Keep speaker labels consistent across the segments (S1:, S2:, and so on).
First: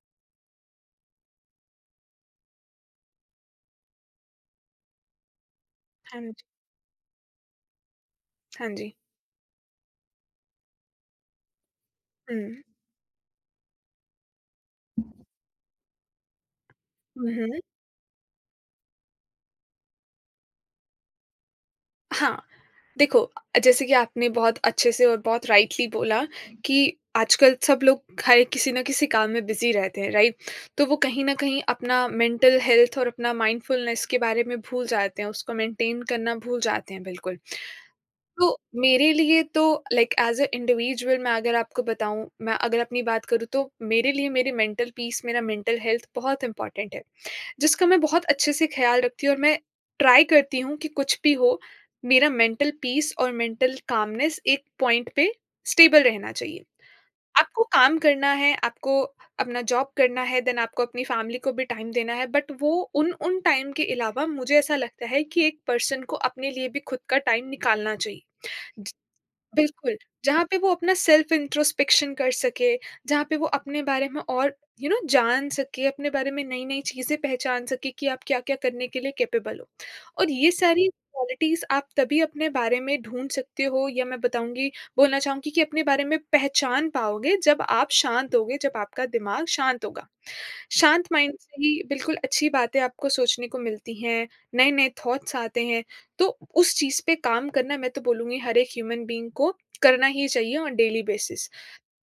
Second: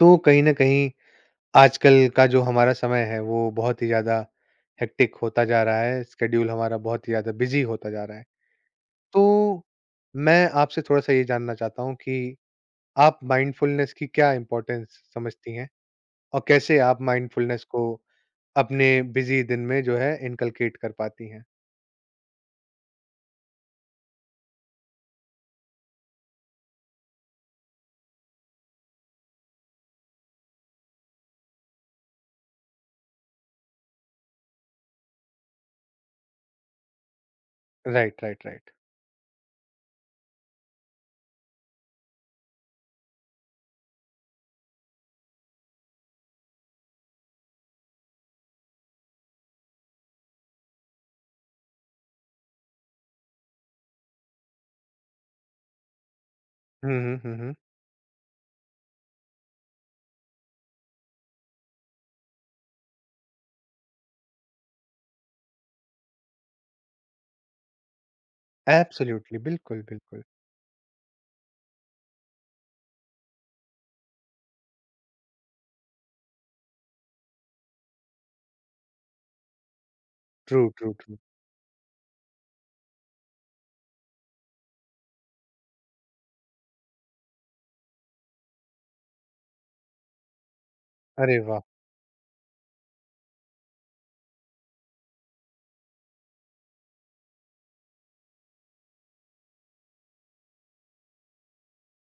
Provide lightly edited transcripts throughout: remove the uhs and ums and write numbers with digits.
S1: तो कहीं न कहीं आजकल का जो हमारा समय है वो बहुत ही ज़्यादा हेक्टिक होता जा रहा है,
S2: हाँ जी,
S1: स्केड्यूल हमारा बहुत ही ज़्यादा बिज़ी होता जा रहा है।
S2: हाँ जी।
S1: तो मैं आपसे थोड़ा-सा ये जानना चाहता हूँ कि
S2: हुँ,
S1: आप माइंडफुलनेस की क्या इम्पोर्टेंस समझती हैं? और कैसे आप
S2: हुँ, हुँ।
S1: माइंडफुलनेस को अपने बिज़ी दिन में जो है इनकलकेट कर पाती हैं?
S2: हाँ, देखो जैसे कि आपने बहुत अच्छे से और बहुत राइटली बोला कि आजकल सब लोग हर एक किसी न किसी काम में बिज़ी रहते हैं, राइट? तो वो कहीं न कहीं अपना मेंटल हेल्थ और अपना माइंडफुलनेस के बारे में भूल जाते हैं, उसको मेंटेन करना भूल जाते हैं बिल्कुल।
S1: राइट, राइट,
S2: तो
S1: राइट।
S2: मेरे लिए तो लाइक ऐज़ अ इंडिविजुअल मैं अगर आपको बताऊँ, मैं अगर अपनी बात करूँ तो मेरे लिए मेरी मेंटल पीस, मेरा मेंटल हेल्थ बहुत इम्पोर्टेंट है। जिसका मैं बहुत अच्छे से ख़्याल रखती हूँ और मैं ट्राई करती हूँ कि कुछ भी हो, मेरा मेंटल पीस और मेंटल कामनेस एक पॉइंट पे स्टेबल रहना चाहिए।
S1: हुँ, हुँ, हुँ, हुँ।
S2: आपको काम करना है, आपको अपना जॉब करना है, देन आपको अपनी फ़ैमिली को भी टाइम देना है, बट वो उन उन टाइम के अलावा मुझे ऐसा लगता है कि एक पर्सन को अपने लिए भी खुद का टाइम निकालना चाहिए।
S1: एब्सोल्यूटली, बिल्कुल,
S2: बिल्कुल,
S1: बिल्कुल।
S2: जहाँ पे वो अपना सेल्फ इंट्रोस्पेक्शन कर सके, जहाँ पे वो अपने बारे में और जान सके, अपने बारे में नई-नई चीज़ें पहचान सके कि आप क्या-क्या करने के लिए कैपेबल हो। और ये
S1: ट्रू,
S2: सारी
S1: ट्रू, ट्रू।
S2: क्वालिटीज़ आप तभी अपने बारे में ढूँढ सकते हो या मैं बताऊँगी बोलना चाहूँगी कि अपने बारे में पहचान पाओगे जब आप शांत होगे, जब आपका दिमाग शांत होगा। शांत माइंड
S1: अरे
S2: से
S1: वाह!
S2: ही बिल्कुल अच्छी बातें आपको सोचने को मिलती हैं, नए-नए थॉट्स आते हैं तो उस चीज़ पे काम करना मैं तो बोलूँगी हर एक ह्यूमन बीइंग को करना ही चाहिए ऑन डेली बेसिस।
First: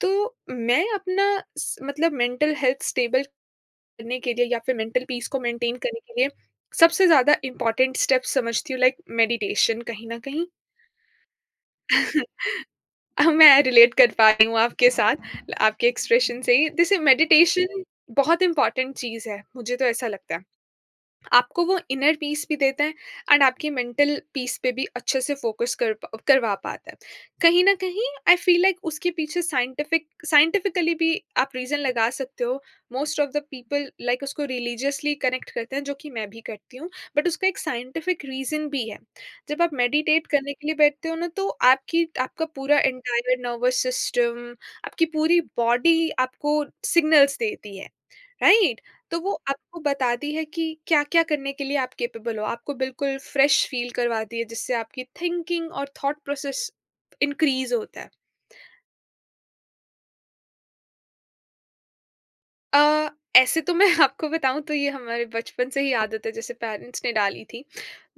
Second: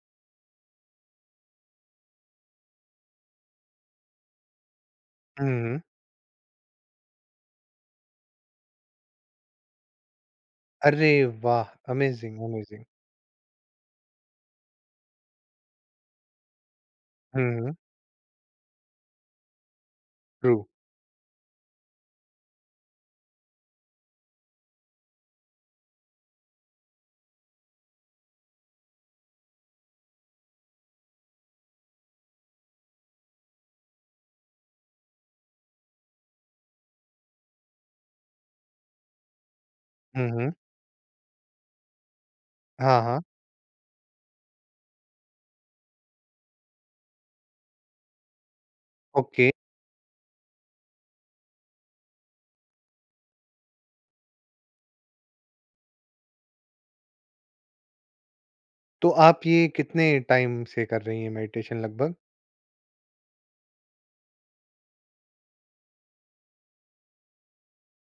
S2: तो मैं अपना स मतलब मेंटल हेल्थ स्टेबल करने के लिए या फिर मेंटल पीस को
S1: हुँ,
S2: मेंटेन
S1: हुँ।
S2: करने के लिए सबसे ज़्यादा इम्पोर्टेंट स्टेप समझती हूँ लाइक मेडिटेशन कहीं न कहीं।
S1: अरे वाह! Amazing, amazing.
S2: अब मैं रिलेट कर पा रही हूँ आपके साथ, आपके एक्सप्रेशन से ही। जैसे
S1: हुँ, हुँ।
S2: मेडिटेशन बहुत इम्पोर्टेंट चीज़ है, मुझे तो ऐसा लगता है।
S1: ट्रू।
S2: आपको वो इनर पीस भी देता है एंड आपकी मेंटल पीस पे भी अच्छे से फोकस करवा पाता है। कहीं ना कहीं आई फील लाइक उसके पीछे साइंटिफिकली भी आप रीज़न लगा सकते हो। Most of the people like उसको रिलीजियसली कनेक्ट करते हैं जो कि मैं भी करती हूँ, बट उसका एक साइंटिफिक रीज़न भी है। जब आप मेडिटेट
S1: हुँ, हुँ।
S2: करने के लिए बैठते हो ना तो आपकी आपका पूरा
S1: हाँ, हाँ,
S2: एंटायर नर्वस सिस्टम, आपकी पूरी बॉडी आपको सिग्नल्स देती है, राइट? तो वो
S1: ओके।
S2: आपको बताती है कि क्या-क्या करने के लिए आप कैपेबल हो। आपको बिल्कुल फ्रेश फ़ील करवाती है जिससे आपकी थिंकिंग और थॉट प्रोसेस इंक्रीज़ होता है।
S1: तो आप ये कितने टाइम से कर रही हैं मेडिटेशन लगभग?
S2: अ, ऐसे तो मैं आपको बताऊँ तो ये हमारे बचपन से ही आदत है जैसे पेरेंट्स ने डाली थी।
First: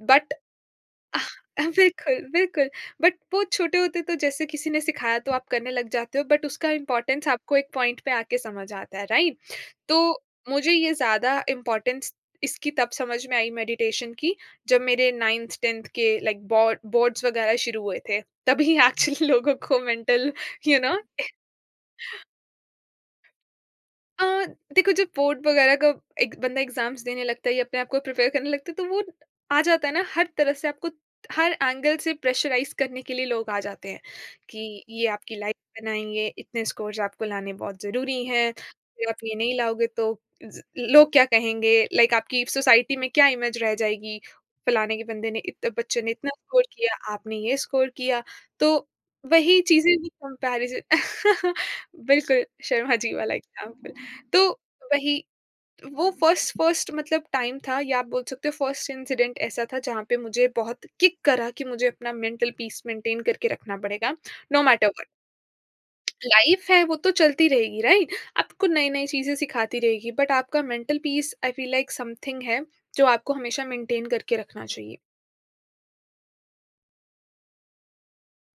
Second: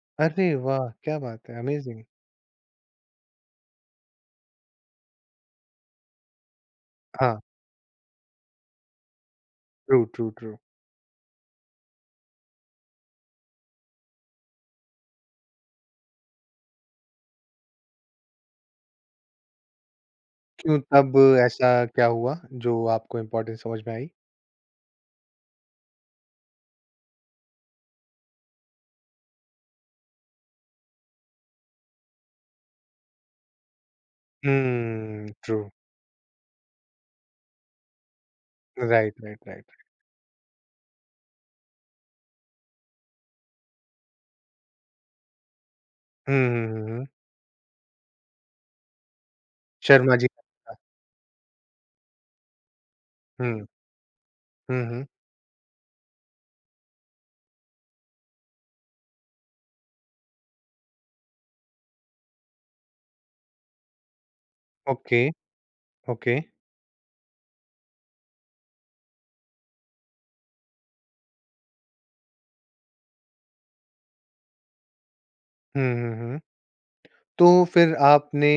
S2: बट
S1: अरे वाह! क्या बात है, अमेज़िंग।
S2: बिल्कुल, बिल्कुल। बट वो छोटे होते तो जैसे किसी ने सिखाया तो आप करने लग जाते हो बट उसका इम्पोर्टेंस
S1: हाँ,
S2: आपको एक पॉइंट पे आके समझ आता है, राइट?
S1: ट्रू,
S2: तो
S1: ट्रू, ट्रू।
S2: मुझे ये ज़्यादा इम्पोर्टेंस इसकी तब समझ में आई मेडिटेशन की, जब मेरे 9th 10th के लाइक बोर्ड्स वगैरह शुरू हुए थे। तभी एक्चुअली लोगों को मेंटल
S1: क्यों
S2: यू नो
S1: तब ऐसा क्या हुआ जो आपको इम्पोर्टेंस समझ में आई?
S2: अ, देखो जब बोर्ड वगैरह का एक बंदा एग्जाम्स देने लगता है या अपने आप को प्रिपेयर करने लगता है तो वो आ जाता है ना, हर तरह से आपको हर एंगल से प्रेशराइज करने के लिए लोग आ जाते हैं कि ये
S1: हुँ,
S2: आपकी लाइफ
S1: ट्रू।
S2: बनाएंगे, इतने स्कोर्स आपको लाने बहुत जरूरी हैं, अगर
S1: राइट,
S2: आप ये
S1: राइट,
S2: नहीं
S1: राइट।
S2: लाओगे तो ज- लोग क्या कहेंगे, लाइक आपकी सोसाइटी में क्या इमेज रह जाएगी, फलाने के बंदे ने इतने बच्चे ने इतना
S1: हुँ,
S2: स्कोर
S1: हुँ, हुँ,
S2: किया
S1: हुँ।
S2: आपने ये स्कोर किया। तो वही चीजें,
S1: शर्मा जी।
S2: कंपैरिजन। बिल्कुल शर्मा जी वाला
S1: हुँ,
S2: एग्जाम्पल। तो
S1: हुँ, हुँ।
S2: वही वो फर्स्ट फर्स्ट मतलब टाइम था या आप बोल सकते हो फर्स्ट इंसिडेंट ऐसा था जहाँ पे मुझे बहुत किक करा कि मुझे अपना मेंटल पीस मेंटेन करके रखना पड़ेगा no matter what.
S1: Okay, okay.
S2: Life है वो तो चलती रहेगी, राइट? आपको नई नई चीजें सिखाती रहेगी, बट आपका mental peace I feel like something है जो आपको हमेशा मेंटेन करके रखना चाहिए।
S1: हुँ, हुँ, हुँ। तो फिर आपने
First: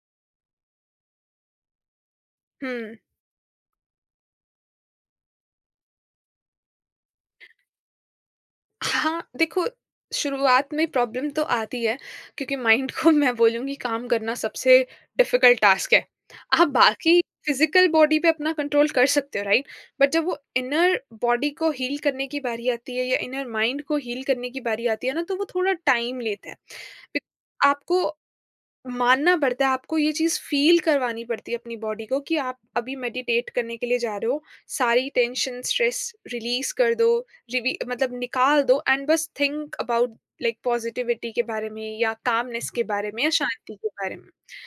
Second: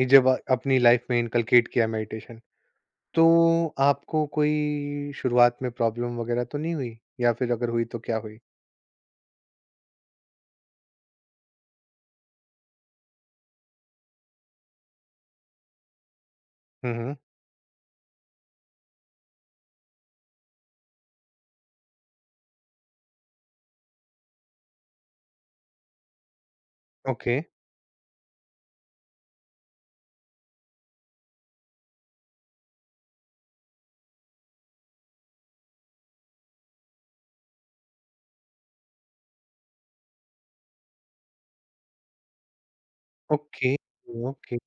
S1: ये जब अपनी लाइफ़ में इनकलकेट किया मेडिटेशन,
S2: हम्म।
S1: तो आपको कोई शुरुआत में प्रॉब्लम वगैरह तो नहीं हुई? या फिर अगर हुई तो क्या हुई?
S2: हाँ, देखो शुरुआत में प्रॉब्लम तो आती है, क्योंकि माइंड को मैं बोलूँगी काम करना सबसे डिफ़िकल्ट टास्क है। आप
S1: हुँ, हुँ।
S2: बाकी फ़िज़िकल बॉडी पे अपना कंट्रोल कर सकते हो, राइट? बट जब वो इनर बॉडी को हील करने की बारी आती है या इनर माइंड को हील करने की बारी आती है ना, तो वो थोड़ा टाइम लेता है। बि
S1: ओके,
S2: आपको मानना पड़ता है, आपको ये चीज़ फ़ील करवानी पड़ती है अपनी बॉडी को कि आप अभी मेडिटेट करने के लिए जा रहे हो। सारी टेंशन, स्ट्रेस रिलीज़ कर दो, रिवी मतलब निकाल दो एंड बस थिंक अबाउट लाइक पॉज़िटिविटी के बारे में या कामनेस के बारे में या
S1: ओके,
S2: शांति के बारे में।
S1: ओके,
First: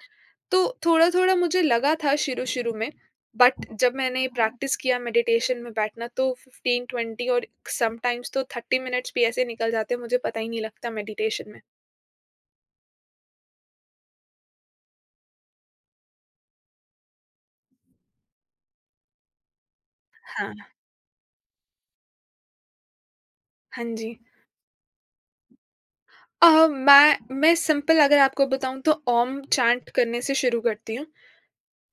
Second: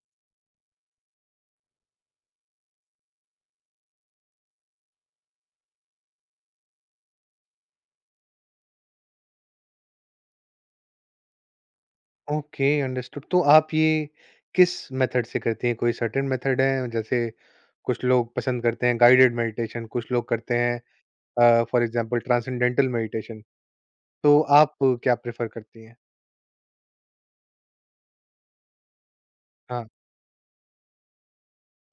S2: तो थोड़ा-थोड़ा मुझे लगा था शुरू-शुरू में, बट जब मैंने प्रैक्टिस किया मेडिटेशन में बैठना तो 15-20 और समटाइम्स तो 30 मिनट्स भी ऐसे निकल जाते हैं, मुझे पता ही नहीं लगता मेडिटेशन में।
S1: Okay, understood. तो आप ये किस मेथड से करती हैं? कोई सर्टेन मेथड है? जैसे कुछ लोग पसंद करते हैं गाइडेड मेडिटेशन, कुछ लोग
S2: हाँ,
S1: करते हैं फॉर एग्ज़ाम्पल ट्रांसेंडेंटल मेडिटेशन।
S2: हाँ जी।
S1: तो आप क्या प्रेफ़र करती हैं?
S2: मैं सिंपल अगर आपको बताऊँ तो ओम
S1: हाँ,
S2: चैंट करने से शुरू करती हूँ।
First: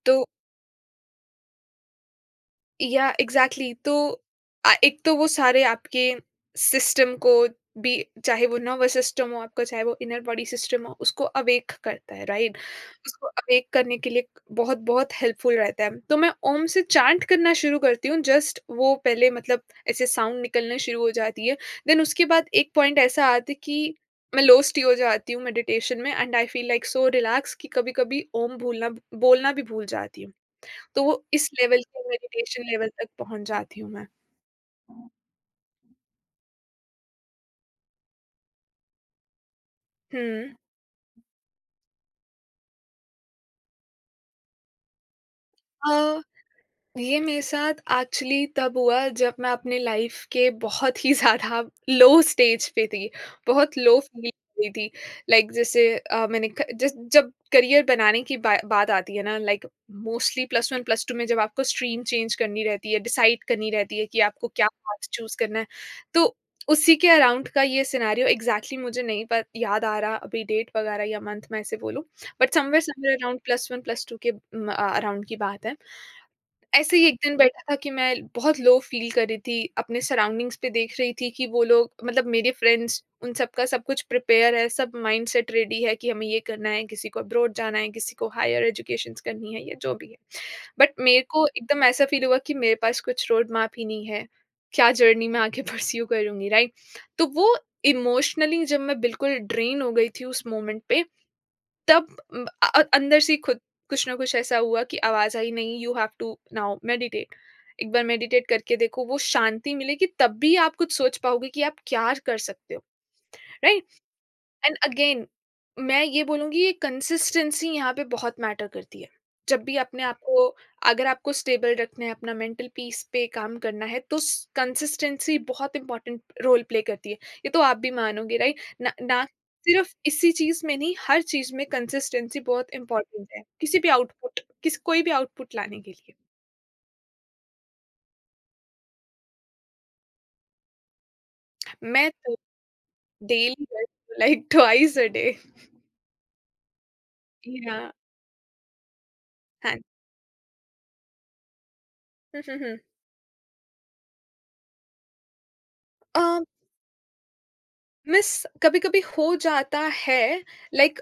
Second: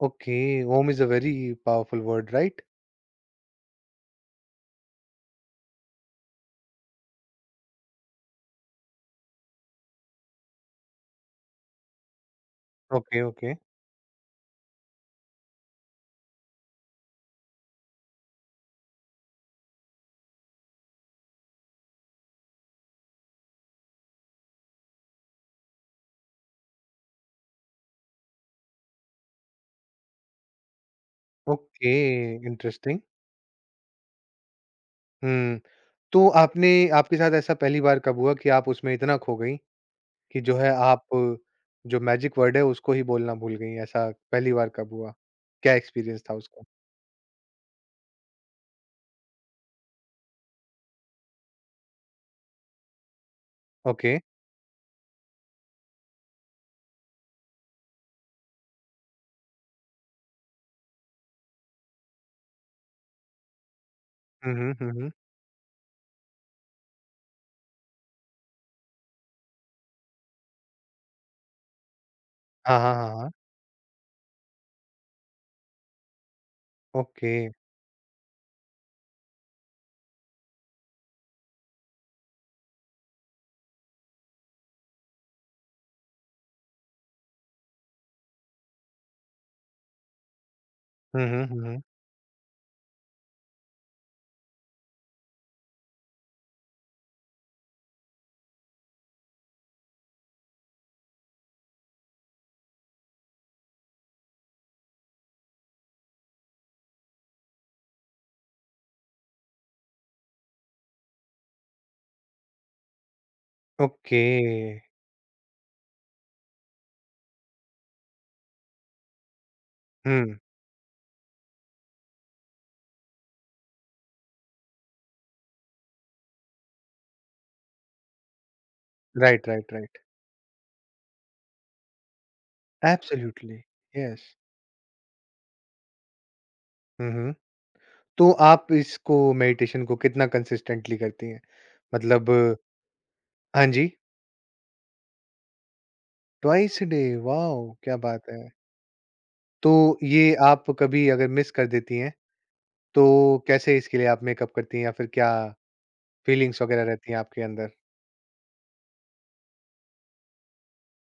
S2: तो
S1: okay, Om is a very powerful word right?
S2: Yeah exactly, तो एक तो वो सारे आपके सिस्टम को भी, चाहे वो नर्वस सिस्टम हो आपका, चाहे वो इनर बॉडी सिस्टम हो, उसको अवेक करता है, राइट?
S1: ओके,
S2: उसको
S1: ओके,
S2: अवेक करने के लिए बहुत-बहुत हेल्पफुल रहता है। तो मैं ओम से चैंट करना शुरू करती हूँ, जस्ट वो पहले मतलब ऐसे साउंड निकलना शुरू हो जाती है। देन उसके बाद एक पॉइंट ऐसा आता है कि मैं लॉस्ट ही हो जाती हूँ मेडिटेशन में, and I feel like so relax कि कभी-कभी ओम भूलना बोलना भी भूल जाती हूँ। तो इस लेवल
S1: ओके,
S2: के मेडिटेशन लेवल
S1: इंटरेस्टिंग।
S2: तक पहुँच जाती हूँ मैं।
S1: हुँ, तो आपने आपके साथ ऐसा पहली बार कब हुआ कि आप उसमें इतना खो गई कि
S2: हुँ।
S1: जो है आप जो मैजिक वर्ड है उसको ही बोलना भूल गई, ऐसा पहली बार कब हुआ? क्या
S2: अ,
S1: एक्सपीरियंस था उसका?
S2: ये मेरे साथ एक्चुअली तब हुआ जब मैं अपने लाइफ के बहुत ही ज़्यादा लो स्टेज पे थी। बहुत लो
S1: ओके।
S2: फ़ील कर रही थी। जैसे मैंने क जस जब करियर बनाने की बा बात आती है ना, लाइक मोस्टली प्लस 1 प्लस 2 में जब आपको स्ट्रीम चेंज करनी रहती है, डिसाइड करनी रहती है कि आपको
S1: हुँ,
S2: क्या
S1: हुँ, हुँ,
S2: पाथ
S1: हुँ।
S2: चूज़ करना है। तो उसी के अराउंड का ये सिनेरियो एग्ज़ैक्टली मुझे नहीं प याद आ रहा अभी, डेट वग़ैरह या मंथ मैं ऐसे बोलूँ। बट
S1: हाँ,
S2: समवेयर
S1: हाँ, हाँ,
S2: समवेयर
S1: हाँ।
S2: अराउंड प्लस 1 प्लस 2 के अराउंड की बात है। ऐसे ही एक
S1: ओके।
S2: दिन बैठा था कि मैं बहुत लो फ़ील कर रही थी, अपने सराउंडिंग्स पे देख रही थी कि वो लोग, मतलब मेरे फ्रेंड्स, उन सबका सब कुछ प्रिपेयर है, सब माइंडसेट रेडी है कि हमें ये करना है, किसी को अब्रॉड जाना है, किसी को हायर एजुकेशंस करनी है या जो भी है। बट मेरे
S1: हुँ, हुँ,
S2: को
S1: हुँ, हुँ।
S2: एकदम ऐसा फ़ील हुआ कि मेरे पास कुछ रोड मैप ही नहीं है, क्या जर्नी मैं आगे परस्यू करूँगी, राइट? तो वो इमोशनली जब मैं बिल्कुल ड्रेन हो गई थी उस मोमेंट पे, तब अंदर से ही खुद कुछ ना कुछ ऐसा हुआ कि आवाज़ आई नहीं, you have to now meditate. एक बार मेडिटेट करके देखो, वो शांति मिलेगी तब भी आप कुछ सोच पाओगे कि आप क्या कर सकते हो, राइट?
S1: ओके।
S2: एंड अगेन मैं ये बोलूँगी, ये कंसिस्टेंसी यहाँ पे बहुत मैटर करती है। जब भी अपने आप
S1: हुँ।
S2: को, अगर आपको स्टेबल रखना है, अपना मेंटल पीस पे काम करना है तो स कंसिस्टेंसी बहुत इम्पोर्टेंट रोल प्ले करती है। ये तो आप भी मानोगे, राइट? ना ना
S1: राइट, राइट,
S2: सिर्फ़
S1: राइट।
S2: इसी चीज़ में नहीं, हर चीज़ में कंसिस्टेंसी बहुत इम्पोर्टेंट है,
S1: एब्सोल्युटली,
S2: किसी भी
S1: यस।
S2: आउटपुट किस कोई भी आउटपुट लाने के लिए।
S1: हुँ, हुँ। तो आप इसको मेडिटेशन को कितना कंसिस्टेंटली करती हैं?
S2: मैं
S1: मतलब
S2: तो
S1: हाँ
S2: डेली
S1: जी,
S2: like twice a day.
S1: Twice a day, wow!
S2: Yeah
S1: क्या बात है। तो
S2: हाँ।
S1: ये आप कभी अगर मिस कर देती हैं,
S2: हुँ, हुँ, हुँ।
S1: तो कैसे इसके लिए आप मेकअप करती हैं या फिर क्या
S2: अ
S1: फीलिंग्स वगैरह रहती हैं आपके अंदर।
S2: मिस कभी-कभी हो जाता है, लाइक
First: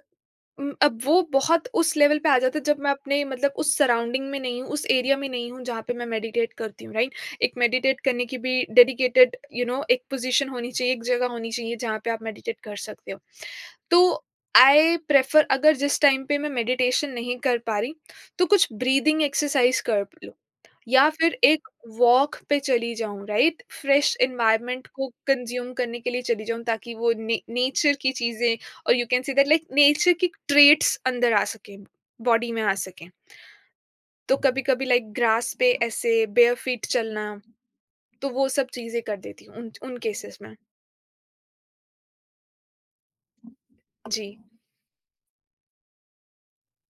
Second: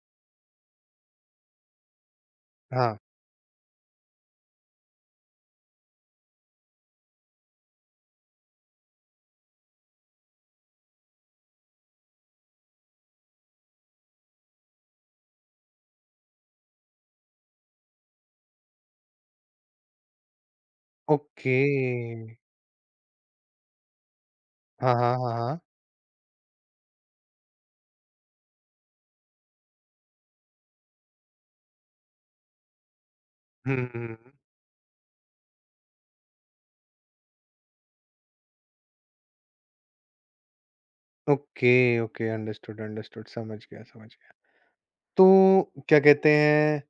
S2: अब वो बहुत उस लेवल पे आ जाता है जब मैं
S1: हाँ,
S2: अपने मतलब उस सराउंडिंग में नहीं हूँ, उस एरिया में नहीं हूँ जहाँ पे मैं मेडिटेट करती हूँ, राइट? एक मेडिटेट करने की भी डेडिकेटेड एक पोज़ीशन होनी चाहिए, एक जगह होनी चाहिए जहाँ पे आप मेडिटेट कर सकते हो। तो आई प्रेफ़र अगर जिस टाइम पे मैं मेडिटेशन नहीं कर पा रही, तो कुछ ब्रीदिंग एक्सरसाइज़ कर लूँ। या फिर
S1: ओके।
S2: एक वॉक पे चली जाऊँ, राइट? फ्रेश एनवायरनमेंट
S1: हाँ,
S2: को
S1: हाँ, हाँ, हाँ।
S2: कंज़्यूम करने के लिए चली जाऊँ ताकि वो ने नेचर की चीज़ें और you can say that like nature की ट्रेट्स अंदर आ सकें, बॉडी में आ सकें।
S1: हुँ, हुँ।
S2: तो कभी-कभी लाइक ग्रास पे ऐसे बेयर फीट चलना, तो वो सब चीज़ें कर देती हूँ उन उन केसेज़ में।
S1: ओके, ओके, अंडरस्टूड, अंडरस्टूड समझ गया, समझ
S2: जी।
S1: गया। तो क्या कहते हैं,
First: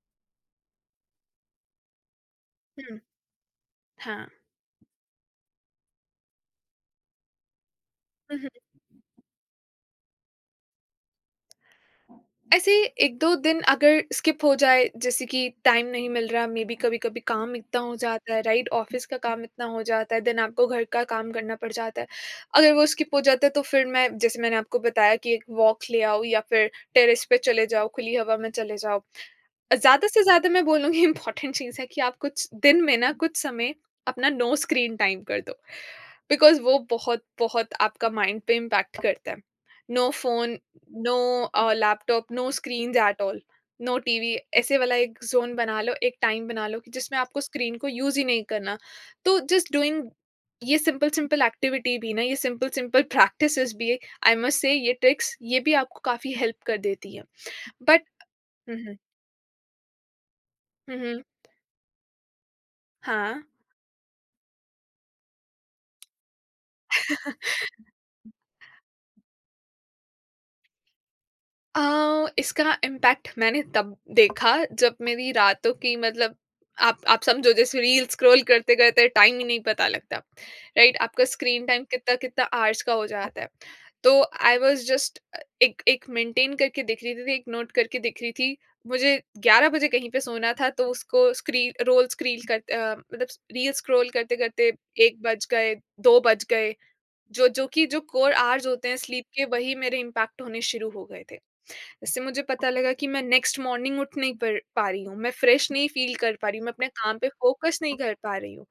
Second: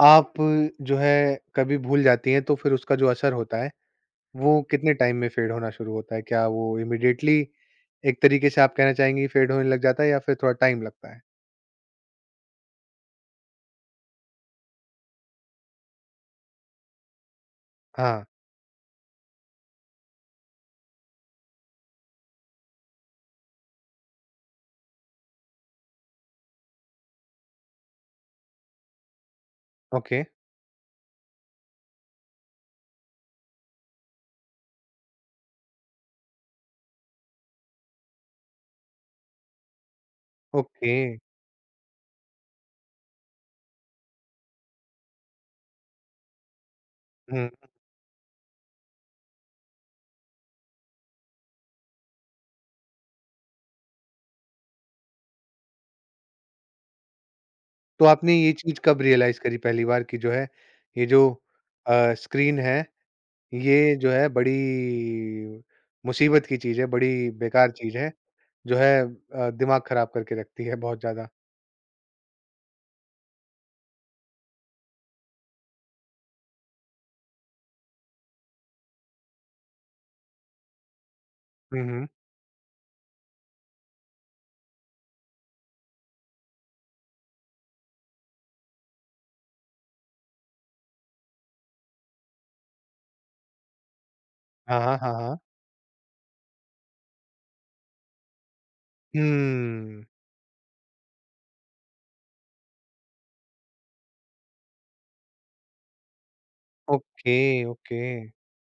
S1: आप जो है कभी भूल जाती हैं तो फिर उसका
S2: हुँ,
S1: जो असर होता है,
S2: हाँ।
S1: वो कितने टाइम में फेड होना शुरू होता है? क्या वो इमीडिएटली एक तरीके से आप कहना चाहेंगी फेड होने लग जाता है या फिर थोड़ा टाइम लगता है?
S2: ऐसे एक दो दिन अगर स्किप हो जाए, जैसे कि टाइम नहीं मिल रहा। मे बी कभी कभी काम इतना हो
S1: हाँ,
S2: जाता है, राइट? ऑफिस का काम इतना हो जाता है, देन आपको घर का काम करना पड़ जाता है। अगर वो स्किप हो जाता है, तो फिर मैं, जैसे मैंने आपको बताया, कि एक वॉक ले आओ या फिर टेरेस पे चले जाओ, खुली हवा में चले जाओ। ज़्यादा
S1: ओके,
S2: से ज़्यादा मैं बोलूँगी इंपॉर्टेंट चीज़ है कि आप कुछ दिन में ना कुछ समय अपना नो स्क्रीन टाइम कर दो, बिकॉज़ वो बहुत-बहुत आपका माइंड पे इम्पैक्ट करता है। No phone,
S1: okay.
S2: No laptop, no screens at all, no TV, ऐसे वाला एक ज़ोन बना लो, एक टाइम बना लो कि जिसमें आपको
S1: हुँ,
S2: स्क्रीन को यूज़ ही नहीं करना। तो जस्ट डूइंग ये सिंपल-सिंपल एक्टिविटी भी ना, ये सिंपल-सिंपल प्रैक्टिसेज़ भी, आई मस्ट से ये ट्रिक्स ये भी आपको काफ़ी हेल्प कर देती हैं। बट
S1: तो आपने ये
S2: हुँ,
S1: चीज़
S2: हुँ।
S1: कब रियलाइज़ करी पहली बार कि जो है,
S2: हुँ,
S1: ये
S2: हुँ।
S1: जो स्क्रीन है
S2: हाँ।
S1: ये जो है बड़ी मुसीबत की चीज़ है, बड़ी बेकार चीज़ है, जो है दिमाग ख़राब करके रखती है बहुत ज़्यादा।
S2: अ, इसका इम्पैक्ट मैंने तब देखा जब मेरी रातों की, मतलब, आप समझो जैसे रील स्क्रॉल करते करते टाइम ही नहीं पता लगता। राइट? आपका स्क्रीन
S1: हुँ,
S2: टाइम
S1: हुँ।
S2: कितना कितना आवर्स का हो जाता है। तो आई वॉज जस्ट एक एक मेंटेन करके दिख रही थी, एक नोट करके दिख रही थी। मुझे 11 बजे कहीं पे सोना था, तो उसको स्क्रीन रोल स्क्रीन करते अ, मतलब, रील स्क्रॉल करते करते
S1: हाँ, हाँ, हाँ,
S2: 1
S1: हाँ।
S2: बज गए, 2 बज गए। जो जो कि जो कोर आवर्स होते हैं स्लीप के, वही मेरे
S1: हम्म,
S2: इम्पैक्ट होने शुरू हो गए थे। इससे मुझे पता लगा कि मैं नेक्स्ट मॉर्निंग उठ नहीं पर पा रही हूँ, मैं फ्रेश नहीं फ़ील कर पा रही हूँ, मैं अपने काम पे
S1: ओके,
S2: फ़ोकस
S1: ओके।
S2: नहीं कर पा रही हूँ।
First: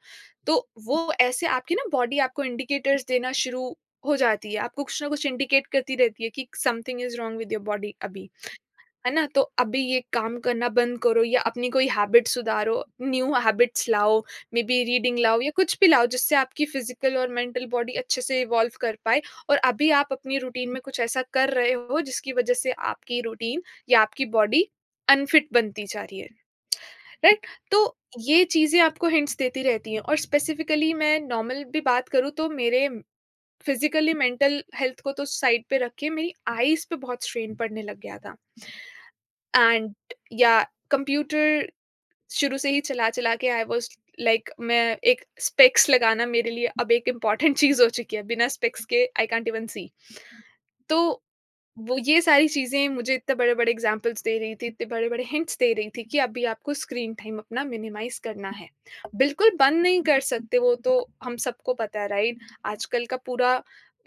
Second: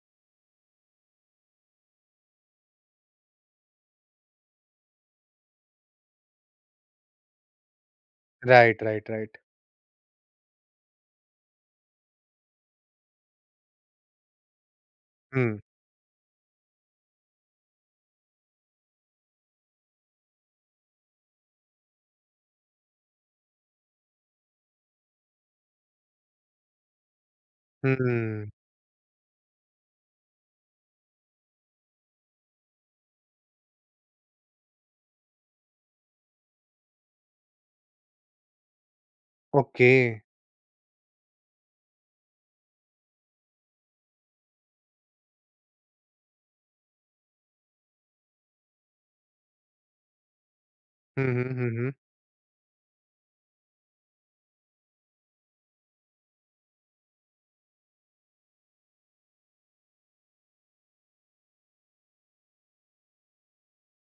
S2: तो वो ऐसे आपकी ना बॉडी आपको इंडिकेटर्स देना शुरू हो जाती है, आपको कुछ ना कुछ इंडिकेट करती रहती है कि something is wrong with your body अभी।
S1: राइट, राइट,
S2: है ना?
S1: राइट।
S2: तो अभी ये काम करना बंद करो या अपनी कोई हैबिट सुधारो, न्यू हैबिट्स लाओ, मे बी रीडिंग लाओ या
S1: हुँ,
S2: कुछ भी लाओ जिससे आपकी फिजिकल और मेंटल बॉडी अच्छे से इवॉल्व कर पाए। और अभी आप अपनी रूटीन में कुछ ऐसा कर रहे हो जिसकी वजह से आपकी रूटीन या आपकी बॉडी अनफिट बनती जा रही है, राइट? तो ये
S1: हुँ,
S2: चीज़ें आपको हिंट्स देती रहती हैं। और स्पेसिफिकली मैं नॉर्मल भी बात करूँ तो मेरे फिजिकली मेंटल हेल्थ को तो साइड पे रख के मेरी आईज़ पे बहुत स्ट्रेन पड़ने लग गया था।
S1: ओके।
S2: एंड या कंप्यूटर शुरू से ही चला चला के आई वाज लाइक मैं, एक स्पेक्स लगाना मेरे लिए अब एक इम्पॉर्टेंट चीज हो चुकी है। बिना स्पेक्स के आई कांट इवन सी। तो
S1: हुँ, हुँ, हुँ, हुँ।
S2: वो, ये सारी चीज़ें मुझे इतने बड़े-बड़े एग्ज़ाम्पल्स दे रही थी, इतने बड़े-बड़े हिंट्स दे रही थी कि अभी आपको स्क्रीन टाइम अपना मिनिमाइज़ करना है। बिल्कुल बंद नहीं कर सकते, वो तो हम सबको पता है, राइट? आजकल का पूरा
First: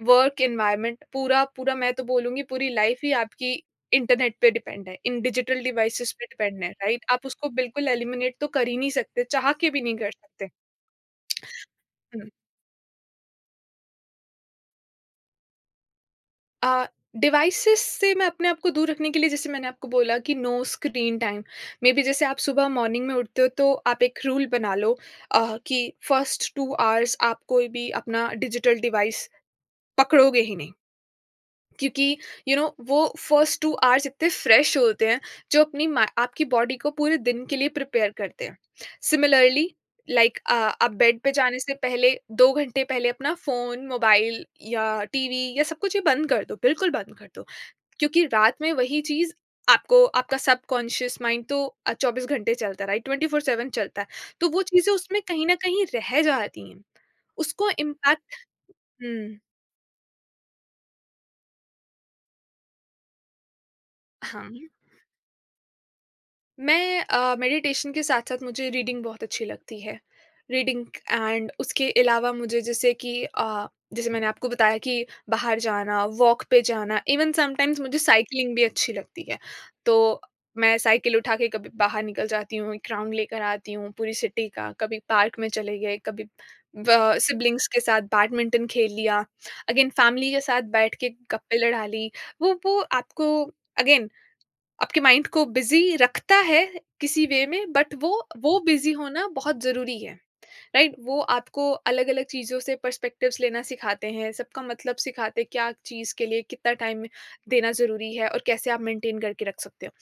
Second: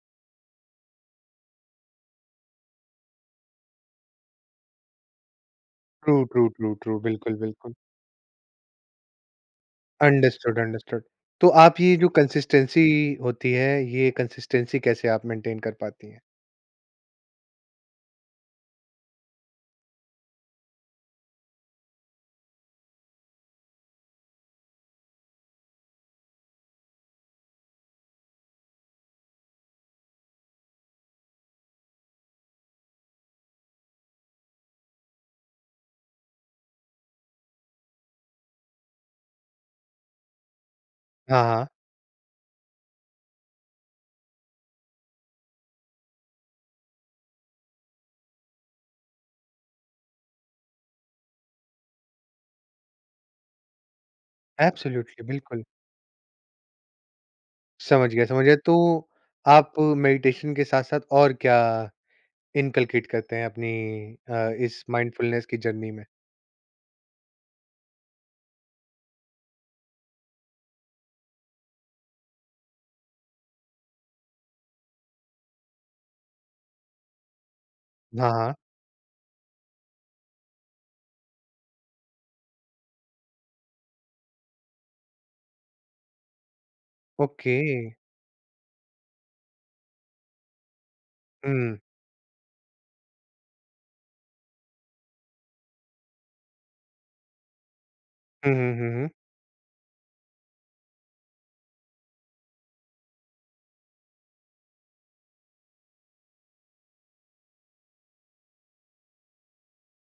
S2: वर्क एनवायरनमेंट, पूरा पूरा, मैं तो बोलूँगी पूरी लाइफ़ ही आपकी इंटरनेट पे डिपेंड है, इन डिजिटल
S1: ट्रू,
S2: डिवाइसेज़ पे
S1: ट्रू,
S2: डिपेंड है,
S1: ट्रू, ट्रू।
S2: राइट? आप
S1: बिल्कुल,
S2: उसको
S1: बिल्कुल।
S2: बिल्कुल एलिमिनेट तो कर ही नहीं सकते, चाह के भी नहीं कर सकते।
S1: Understood, understood. तो आप ये जो
S2: हुँ।
S1: कंसिस्टेंसी होती है, ये कंसिस्टेंसी कैसे आप मेंटेन कर पाती हैं?
S2: अ, डिवाइसेस से मैं अपने आप को दूर रखने के लिए, जैसे मैंने आपको बोला कि नो स्क्रीन टाइम। मेबी जैसे आप सुबह मॉर्निंग में उठते हो, तो आप एक रूल बना लो कि फर्स्ट 2 आवर्स आप कोई भी अपना डिजिटल डिवाइस पकड़ोगे ही नहीं। क्योंकि यू you नो know, वो फर्स्ट 2 आवर्स इतने फ्रेश होते हैं जो अपनी मा आपकी बॉडी को पूरे दिन के लिए प्रिपेयर करते हैं। सिमिलरली, लाइक आप बेड पे
S1: हाँ,
S2: जाने
S1: हाँ।
S2: से पहले 2 घंटे पहले अपना फ़ोन, मोबाइल या टीवी या सब कुछ ये बंद कर दो, बिल्कुल बंद कर दो। क्योंकि रात में वही चीज़, आपको आपका सबकॉन्शियस माइंड तो 24 घंटे चलता है, राइट? 24/7 चलता है। तो वो चीज़ें उसमें
S1: एब्सोल्युटली,
S2: कहीं न
S1: बिल्कुल।
S2: कहीं रह जाती हैं। उसको
S1: समझ गया,
S2: इम्पैक्ट
S1: समझ गया। तो
S2: हुँ,
S1: आप मेडिटेशन के साथ-साथ और क्या इनकलकेट करते हैं अपनी
S2: हाँ।
S1: इस माइंडफुलनेस की जर्नी में?
S2: मैं मेडिटेशन के साथ-साथ मुझे रीडिंग बहुत अच्छी लगती है। रीडिंग एंड उसके अलावा मुझे, जैसे कि जैसे मैंने आपको बताया कि बाहर जाना, वॉक पे जाना, इवन समटाइम्स मुझे
S1: हाँ, हाँ।
S2: साइक्लिंग भी अच्छी लगती है। तो मैं साइकिल उठा के कभी बाहर निकल जाती हूँ, एक राउंड लेकर आती हूँ पूरी सिटी का, कभी पार्क में चले गए, कभी ब
S1: ओके।
S2: सिबलिंग्स के साथ बैडमिंटन खेल लिया, अगेन फैमिली के साथ बैठ के गप्पे
S1: हुँ।
S2: लड़ा ली। वो आपको, अगेन, आपके माइंड को बिज़ी रखता है किसी वे में, बट वो
S1: हुँ,
S2: वो
S1: हुँ, हुँ,
S2: बिज़ी
S1: हुँ।
S2: होना बहुत ज़रूरी है, राइट? वो आपको अलग-अलग चीज़ों से पर्सपेक्टिव्स लेना सिखाते हैं, सबका मतलब सिखाते हैं, क्या चीज़ के लिए कितना टाइम देना ज़रूरी है और कैसे आप मेंटेन करके रख सकते हो।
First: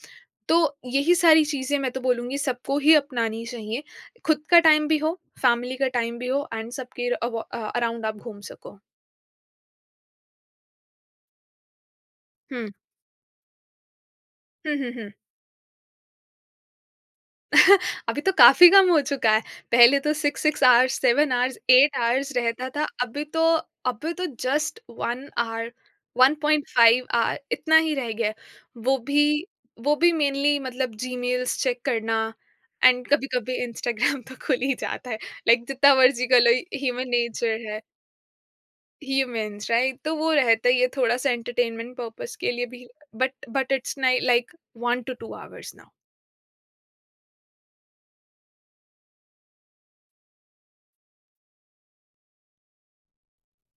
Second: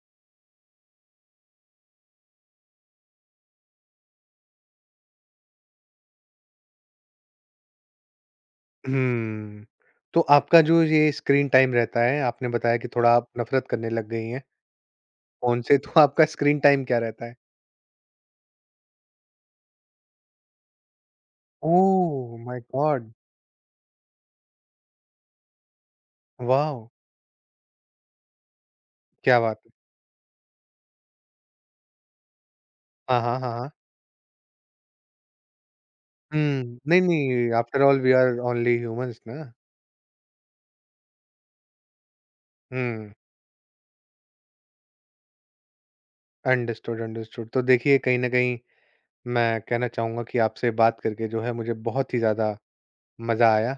S2: तो यही सारी चीज़ें मैं तो बोलूँगी सबको ही अपनानी चाहिए, खुद का टाइम भी हो, फैमिली का टाइम भी हो एंड सबके अराउंड आप घूम सको।
S1: हुँ। तो आपका जो ये स्क्रीन टाइम रहता है, आपने
S2: हुँ।
S1: बताया कि थोड़ा आप नफ़रत करने लग गई हैं
S2: हुँ, हुँ, हुँ।
S1: फ़ोन से, तो आपका स्क्रीन टाइम क्या रहता है?
S2: अभी तो काफ़ी कम हो चुका है। पहले तो 6-6 hours, 7 hours, 8 hours
S1: oh my
S2: रहता था।
S1: गॉड!
S2: अभी तो जस्ट 1 आवर,
S1: वॉव!
S2: 1.5 आवर इतना ही रह गया है। वो भी
S1: क्या बात है।
S2: वो भी मेनली, मतलब, जीमेल्स चेक करना एंड
S1: हाँ, हाँ, हाँ,
S2: कभी-कभी
S1: हाँ।
S2: इंस्टाग्राम तो खुल ही जाता है। लाइक जितना मर्ज़ी कर लो,
S1: हुँ। नहीं,
S2: ह्यूमन
S1: नहीं
S2: नेचर है।
S1: After all we are only humans ना।
S2: Humans, right? तो वो रहता ही है थोड़ा-सा एंटरटेनमेंट पर्पज़ के लिए भी।
S1: हुँ।
S2: But but it's nigh like 1 to 2 hours now.
S1: Understood, understood. तो देखिए कहीं न कहीं मैं कहना चाहूँगा कि आपसे बात करके जो है मुझे बहुत ही ज़्यादा मज़ा आया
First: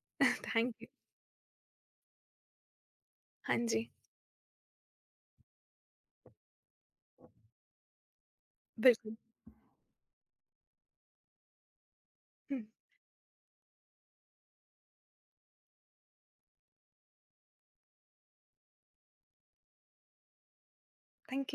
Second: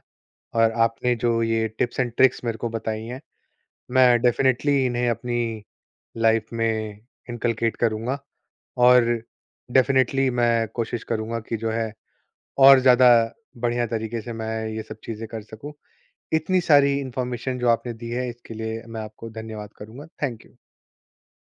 S1: और
S2: थैंक यू।
S1: आपने जो ये टिप्स एंड ट्रिक्स मेरे को बताई हैं,
S2: हाँ जी,
S1: मैं डेफ़िनेटली इन्हें अपनी लाइफ़ में इनकलकेट करूँगा और
S2: बिल्कुल।
S1: डेफ़िनेटली मैं कोशिश करूँगा कि जो है
S2: हुँ।
S1: और ज़्यादा बढ़िया तरीके से मैं ये सब चीज़ें कर सकूँ। इतनी सारी इन्फॉर्मेशन जो आपने दी है इसके लिए मैं आपको धन्यवाद करूँगा। Thank you.
S2: Thank you।